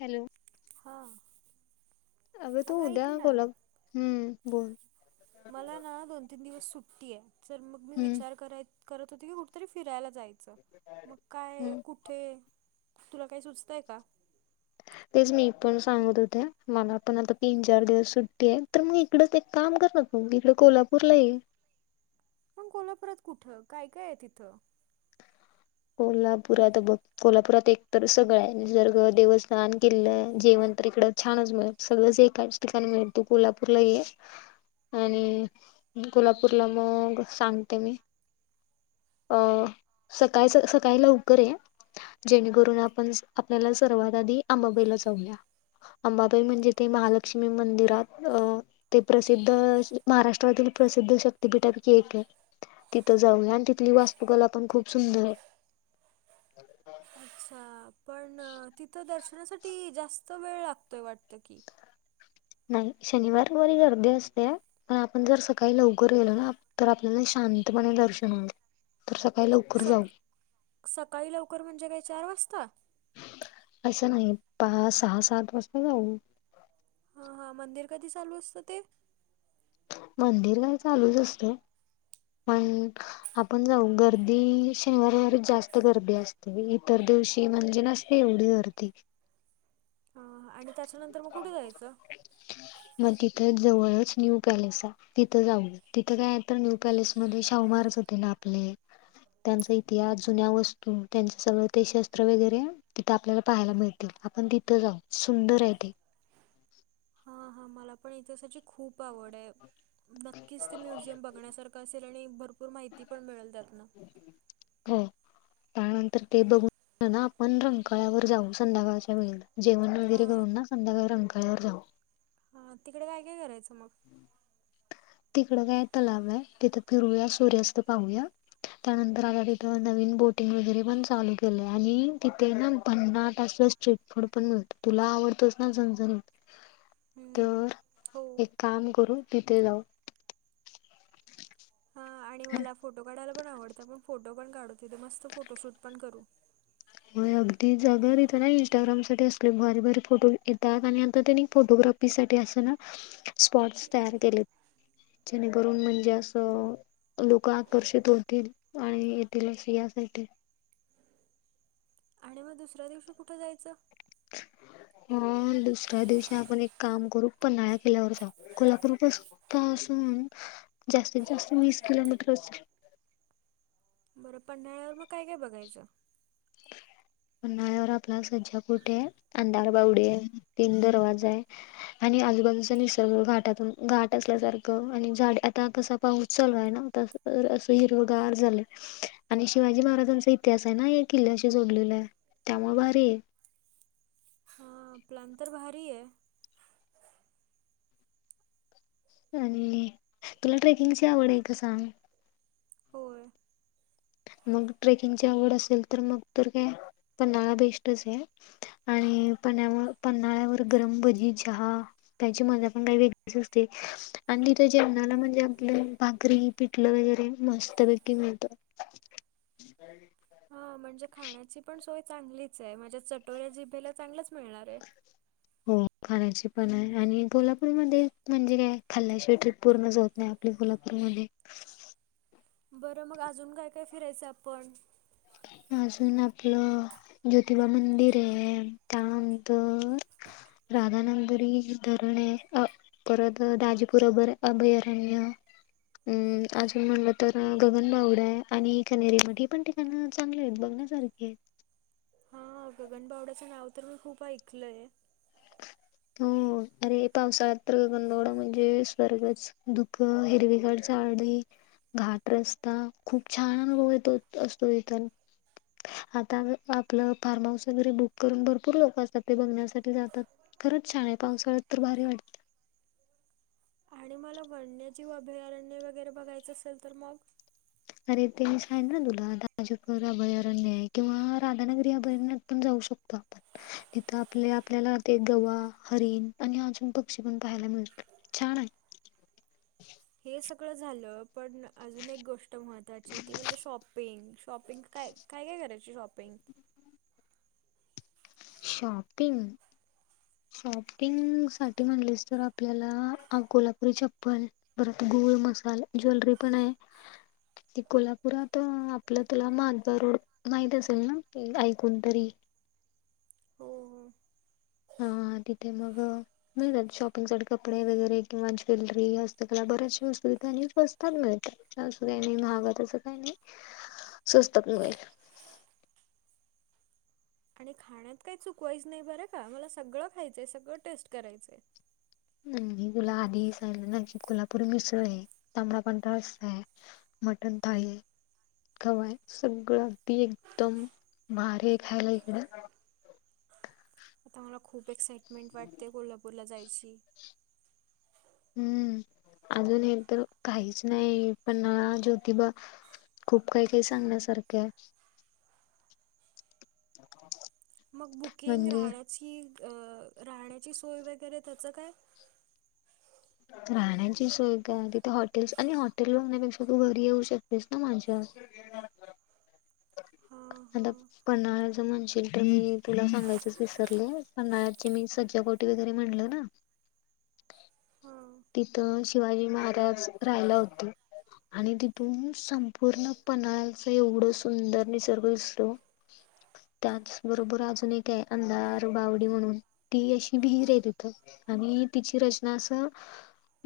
Hello. हां. अग तू उद्या कोल्हा, हम्म. बोल मला ना दोन तीन दिवस सुट्टी ये चर मग मी हम्म विचार कराय करत होती की कुठ तरी फिरायला जायचं, मग काय हम्म कु ठे, तुला काय सुचतय का? तेच, मी पण सांगत होते. मला पण आता तीन चार दिवस सुट्टी आहे. तर मग इकडच एक काम करणं. मी त कोल्हापूरला ये. मग कोल्हापुरात कुठं? काय-काय तिथं. कोल्हापुरात बघ कोल्हापुरात एकतर सगळं आहे. निसर्ग, देवस्थान, किल्ल, जेवण तर इकडं छानच मिळ सगळंस एकाच ठिकाणी मिळते. कोल्हापूरला ये आणि कोल्हापूरला मग सांगते मी. अ काय सकसकाळी लवकर ये, जेणेकरून आपण आपल्याला सर्वात आधी अंबाबाईला जाऊया. अंबाबाई म्हणजे ते महालक्ष्मी मंदिरात अ ते प्रसिद्ध, महाराष्ट्रातील प्रसिद्ध शक्तपीठापैकी एक आहे. तिथं जाऊया आणि तिथली वास्तुकला पण खूप सुंदर आहे. [unintelligible] पण तिथं दर्शनासाठी जास्त वेळ लागतोय वाटतं की, नाही. शनिवार बरी गर्दी असते. पण आपण जर सकाळी लवकर गेलो ना, तर आपल्याला शांतपणे दर्शन होते. सक-सकाळी लवकर म्हणजे काय चार वाजता? असं नाही. पाच, सहा, सात वाजता जाऊ. हा-हा मंदिर कधी चालू असतं ते. मंदिर काय चालूच असतं. मन आपण जाऊ. गर्दी शनिवार रविवार जास्त गर्दी असते. इतर दिवशी म्हणजे नसते. एवढी गर्दी आणि त्याच्यानंतर मग कुठे जायचं? मग तिथं जवळच न्यू पॅलेस आहे. तिथं जाऊ. तिथं काय आहे तर न्यू पॅलेसमध्ये शाहूमहाराज होते ना, आपले त्यांचा इतिहास, जुन्या वस्तू, त्याचं सगळं ते शस्त्र वगैरे तिथं आपल्याला पाहायला मिळतील. आपण तिथं जाऊ. सुंदर आहे ते. हा-हा मला पण इतिहासाची खूप आवड आहे. नक्कीच ते म्युझियम बघण्यासारखं असेल आणि भरपूर माहिती पण मिळल त्यातन. हो. त्यानंतर ते बघून ना, आपण रंकाळयावर जाऊ संध्याकाळच्या वेळेला. जेवण वगैरे हां करून ना, संध्याकाळी रंकाळयावर जाऊ. हा, तिकडे काय-काय करायचं मग. तिकडं काय तलाव आहे. तिथं फिरूया सूर्यास्त पाहूया. त्यानंतर आता तिथं नवीन बोटिंग वगैरे पण चालू केलंय, आणि तिथे ना भन्नाट असं चिटफोड पण मिळतं. तुला आवडतोस ना, झणझणीत तर हम्म. हो एक काम करून तिथे जाऊ. हा आणि मला फोटो काढायला पण आवडतं. पण फोटो पण काढू तिथे. मस्त फोटोशूट पण करू. होय अगदी जागा तिथं ना, इंस्टाग्राम साठी असले भारी भारी फोटो येतात. आणि आता त्यांनी फोटोग्राफ फी साठी असं ना, स्पॉटस तयार केले. जेणेकरून म्हणजे असं लोक आकर्षित होतील आणि येतील असं यासाठी आणि मग दुसऱ्या दिवशी कुठं जायचं? [inaudible] ह दुसऱ्या दिवशी आपण एक काम करू पन्हाळ्या किल्ल्यावर जाऊ. कोल्हापूरपासू पासून जास्तीत जास्त वीस किलोमीटर असेल. बरं पन्हाळ्यावर मग काय काय बघायचं? पन्हाळ्यावर आपला सज्ज कोट ए. अंधारबावडी आहे. तीन दरवाजा आहे. आणि आजूबाजूचा निसर्ग घाटातून घाट असल्यासारखं आणि झाड, आता कस पाऊस चालू आहे ना? त [unintelligible] असं हिरवगार झालं. आणि शिवाजी महाराजांचा इतिहास आहे ना या किल्ल्याशी जोडलेला आहे. त्यामुळे भारी ए. हां. प्लॅन तर भारी ए. आणि तुला ट्रेकिंगची आवड आहे का सांग? होय. मग ट्रेकिंगची आवड असेल तर मग तर काय पन्हाळा बेस्टच आहे. आणि पण्यावर पन्हाळ्यावर गरम भजी, चहा- त्याची मजा पण काही वेगळीच असते. आणि तिथं जेवणाला म्हणजे आपलं भाकरी पिठलं वगैरे मस्तपैकी मिळतं. हं. म्हणजे खाण्याची पण सोय चांगलीच आहे. माझ्या चटोऱ्या जिभेला चांगलच मिळणार ए. हो खाण्याची पण आहे. आणि कोल्हापूरमध्ये म्हणजे काय खाल्ल्याशिवाय ट्रीप पूर्णच होत नाही आप - आपल्या कोल्हापूरमध्ये. बरं मग अजून काय काय फिरायचं आपण? अजून आपलं ज्योतिबा मंदिर आहे. त्यानंतर- राधानगरी धरण ए. अ- परत दाजीपुर अभ अभयारण्य. अम अजून म्हणलं तर गगनबावडा आहे आणि खनेरी मठ. ही पण ठिकाण- चांगले आहेत बघण्यासारखेत. हा. गगनबावड्याचं नाव तर मी खूप ऐकलंय. हो. अरे पावसाळ्यात तर गगनबावडा म्हणजे स्वर्गच. धुक हिरवीगार झाडी. घाट रस्ता. खूप छान अनुभव येतो असतो इथ. आता आपलं फार्म हाऊस वगैरे बुक करून भरपूर लोक असतात. ते बघण्यासाठी जातात. खरंच छान ए. पावसाळ्यात तर भारी वाटत. आणि मला वन्यजीव अभयारण्य वगैरे बघायचं असेल तर मग? अरे तेच [unintelligible] तुला [unintelligible] अभयारण्य ए. किंवा राधानगरी अभयारण्यात पण जाऊ शकतो आपण. तिथं आपल आपल्याला ते गवा, हरीण आणि अजून पक्षी पण पाहायला मिळतात. छान ए. हे सगळं झालं- पण अजून एक गोष्ट महत्त्वाची ए. ती म्हणजे शॉपिंग शॉपिंग काय? काय काय करायची शॉपिंग? शॉपिंग? शॉपिंग साठी म्हणलेस तर आपल्याला अ कोल्हापुरी चप्पल- परत गुळ मसाल, ज्वेलरी पण आहे. ते कोल्हापुरात आपलं तला माधवा रोड- माहीत असेल ना ऐकून तरी? हो हो. हा. तिथे मग- [unintelligible] कपडे वगैरे किंवा ज्वेलरी हस्तकला बऱ्याचशा वस्तू इथे आणि स्वस्त मिळतात. असं काही नाही महाग तसं काही नाही. स्वस्त पण मिळेल. आणि खाण्यात काही चुकवायचं नाही बरं का. मला सगळं खायचंय सगळं टेस्ट करायचंय. आणि तुला आधी सांगलं ना की? कोल्हापुरी मिसळ आहे. तांबडा पांढरा रस्सा आहे. मटन थाळी, खवा आहे. सगळं अगदी एकदम भारी आहे. खायला इकड‌ं आता मला खूप एक्साइटमेंट वाटते. कोल्हापूरला जायची. हम्म अजून हे तर काहीच नाही? पण ज्योतिबा खूप काही काही सांगण्यासारखं आहे. [inaudible] मग बुकिंग म्हणजे राहण्याची अ राहण्याची सोय वगैरे त्याचं काय? राहण्याची सोय काय? तिथे हॉटेल्स आणि हॉटेल बघण्यापेक्षा तू घरी येऊ शकतेस ना माझ्या? हा हा आता पन्हाळ्याच म्हणशील तर मी तुला सांगायचच विसरले. पन्हाळ्याची मी सज्जा गोटी वगैरे म्हणलं ना. हा. तिथं शिवाजी महाराज राहायला होते. आणि तिथून संपूर्ण पन्हाळ्याचं एवढं सुंदर निसर्ग दिसतो. त्याच बरोबर अजून एक आहे. अंधार बावडी म्हणून. ती अशी विहीर आहे तिथं. आणि तिची रचना असं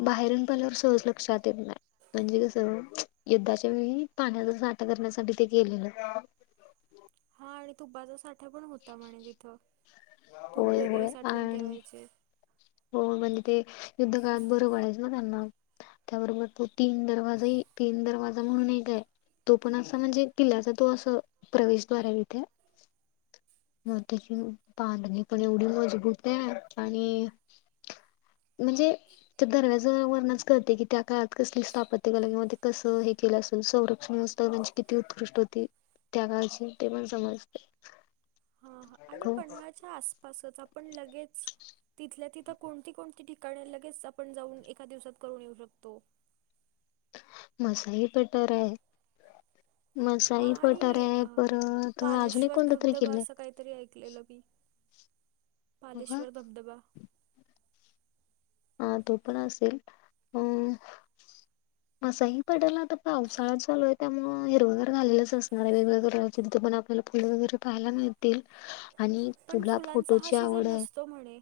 बाहेरून पण सहज लक्षात येत नाय. म्हणजे कसं? युद्धाच्या वेळी पाण्याचा साठा करण्यासाठी ते केलेलं. हा आणि तुपाचा साठा पण होता म्हणे तिथं? तूप होय वेगळे होय साठवून आणि ठेवायचे. हो म्हणजे ते युद्ध काळात बरं पडायचं ना? त्यांना त्याबरोबर तो तीन दरवाजाही तीन दरवाजा म्हणून एक हाय. तो पण असा म्हणजे? किल्ल्याचा तो अस प्रवेशद्वार आहे. तिथे मग त्याची बांधणी पण एवढी मजबूत आहे. आणि म्हणजे ते दरवाज्यावरनच कळते की? त्या काळात कसली स्थापत्य कला किंवा ते कसं हे केलं असेल. संरक्षण अस म्हणजे किती उत्कृष्ट होती. त्या काळची ते पण समजते. हा, हा आणि खूप पन्हाळच्या आसपासच आपण लगेच तिथल्या तिथं कोणती, कोणती ठिकाणी लगेच आपण जाऊन एका दिवसात करून येऊ शकतो? मसाई पठार आहे. हा मसाई पठार आणि आहे परत अजून एक पालेश्वर कोणता तरी धबधबा किल्ला अस आहे काहीतरी ऐ [unintelligible] ऐकलेल बघा पालेश्वर धबधबा. हा तो पण असेल. अ मसाई पठार आता पावसाळाच चालूय त्यामुळे हिरवगार झालेलंच असणार आहे. वेगवेगळं रंगाच तिथं पण आपल्याला फुलं वगैरे पाहायला मिळतील. आणि पण तुला फुलांचा हा फोटोची सीझन आवड आहे नसतो? म्हणे.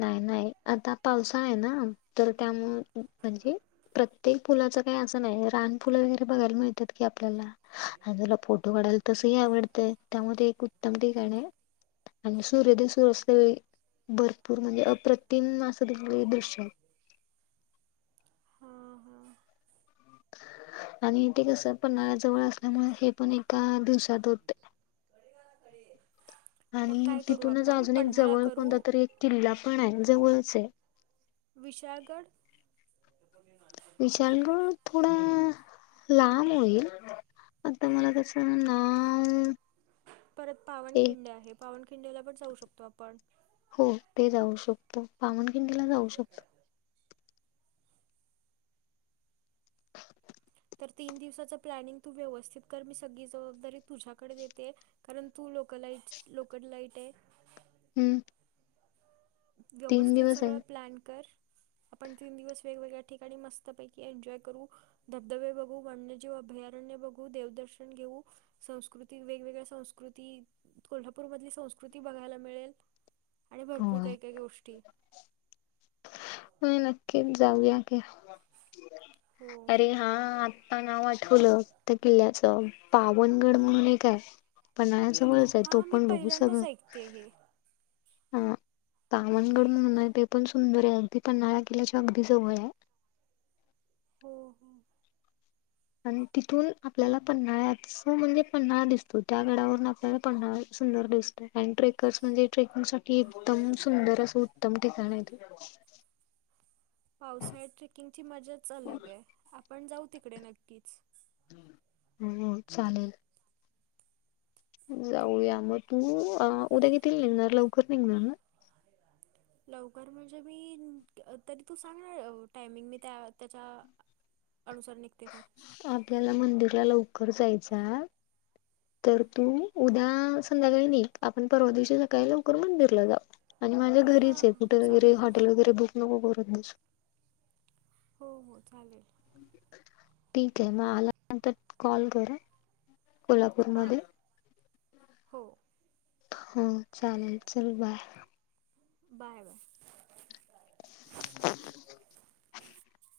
नाही, नाही आता पावसाळा आहे ना? तर त्यामुळं म्हणजे प्रत्येक फुलाच काही असं नाही? रान फुलं वगैरे बघायला मिळतात की आपल्याला. आणि तुला फोटो काढायला तसही आवडतं? त्यामुळे ते एक उत्तम ठिकाण आहे. आणि सूर्य अस्तावेळी असल्यावेळी भरपूर म्हणजे अप्रतिम असं दुर्मिळ दिले दृश्य. हां हां आणि ते कस पन्हाळा जवळ असल्यामुळे हे पण एका दिवसात होते. कडी घाला कडी आणि तिथूनच अजून एक जवळ करू कोणता तरी एक किल्ला पण आहे. जवळच आहे. विशाळगड. विशाळगड थोडा लांब होईल. आता मला त्याच नाव परंत एक पावनखिंड आहे पावनखिंडेला पणं जाऊं शकतो आपणं. हो ते जाऊं शकतो पामनखिंडीला जाऊं शकतो. [unintelligible] तरं तीनं दिवसांचं प्लॅनिंग तूं व्यवस्थित करं मी सगळीं जबाबदारी तुझ्यांकडे देते कारणं तूं लोकंल लाईट लोकंल लाईट आहे हम्मं व्यवस्थित आहे सगळं प्लॅन करं आपणं तीनं दिवसं वेगवेगळ्यां ठिकांणी मस्तंपैकी एन्जॉय करूं धबधबे बघूं वन्यंजीव अभयारण्यं बघूं देवदर्शन घेऊं संस्कृती वेगवेगळ्यां संस्कृती कोल्हापूर मधली संस्कृती बघांयला मिळेल आणि भरंपूर होय कांहीं कांहीं गोष्टी मं नक्कीचं जाऊंयाखे हो अरे हां आंता नांव आठवलं त्यां किल्ल्याचं पावनंगड म्हणूंन एक आहे पनाळ्यां जवळं हां मी पहिल्यांदाचं ऐकते हे हां सामनंगड म्हणूंन आहे ते पणं सुंदर आहे अगदीं पणं नारं किल्ल्यांच्या अगदीं जवळं आहे हो हो आणि तिथूंन आपल्यांला पन्हाळ्यांच म्हणजे पन्हांळा दिसतो त्यां गडांवरून आपल्याला पन्हांळा सुंदर दिसतो आणि ट्रेकर्स म्हणजे ट्रेकिंग सांठी एकदंम सुंदर असं उत्तमं ठिकाणं आहे ते पावसाळ्यांत ट्रेकिंग ची मज्जांच अलंग आहे आपणं जाऊं तिकडे नक्कीचं हम्मं चालेल जाऊंया मंग तूं उद्यां घिथं निघणांर लवकरं निघणांर नां लवकरं म्हणजे मी तरी तूं सांगणार टायमिंग मी त्यां त्यांच्या अनुसांर निघते मंग आपल्यांला मंदिरलां लवकरं जायचं आं तरं तूं उद्यां संध्याकांळी नाहीं आपणं पर्वा दिवशी सकाळीं लवकरं मंदिरलां जावूं आणि माझ्या हां घरीच हां येकुठे वगैरें चालेल हॉटेल वगैरें बुंक नको करूंन बसं हो हो चालेल ठीक आहे मंग आल्यां नंतर कॉल करं हां कोल्हापूरमध्यें हो हो चालेल चलं बांय बांय बांय तरं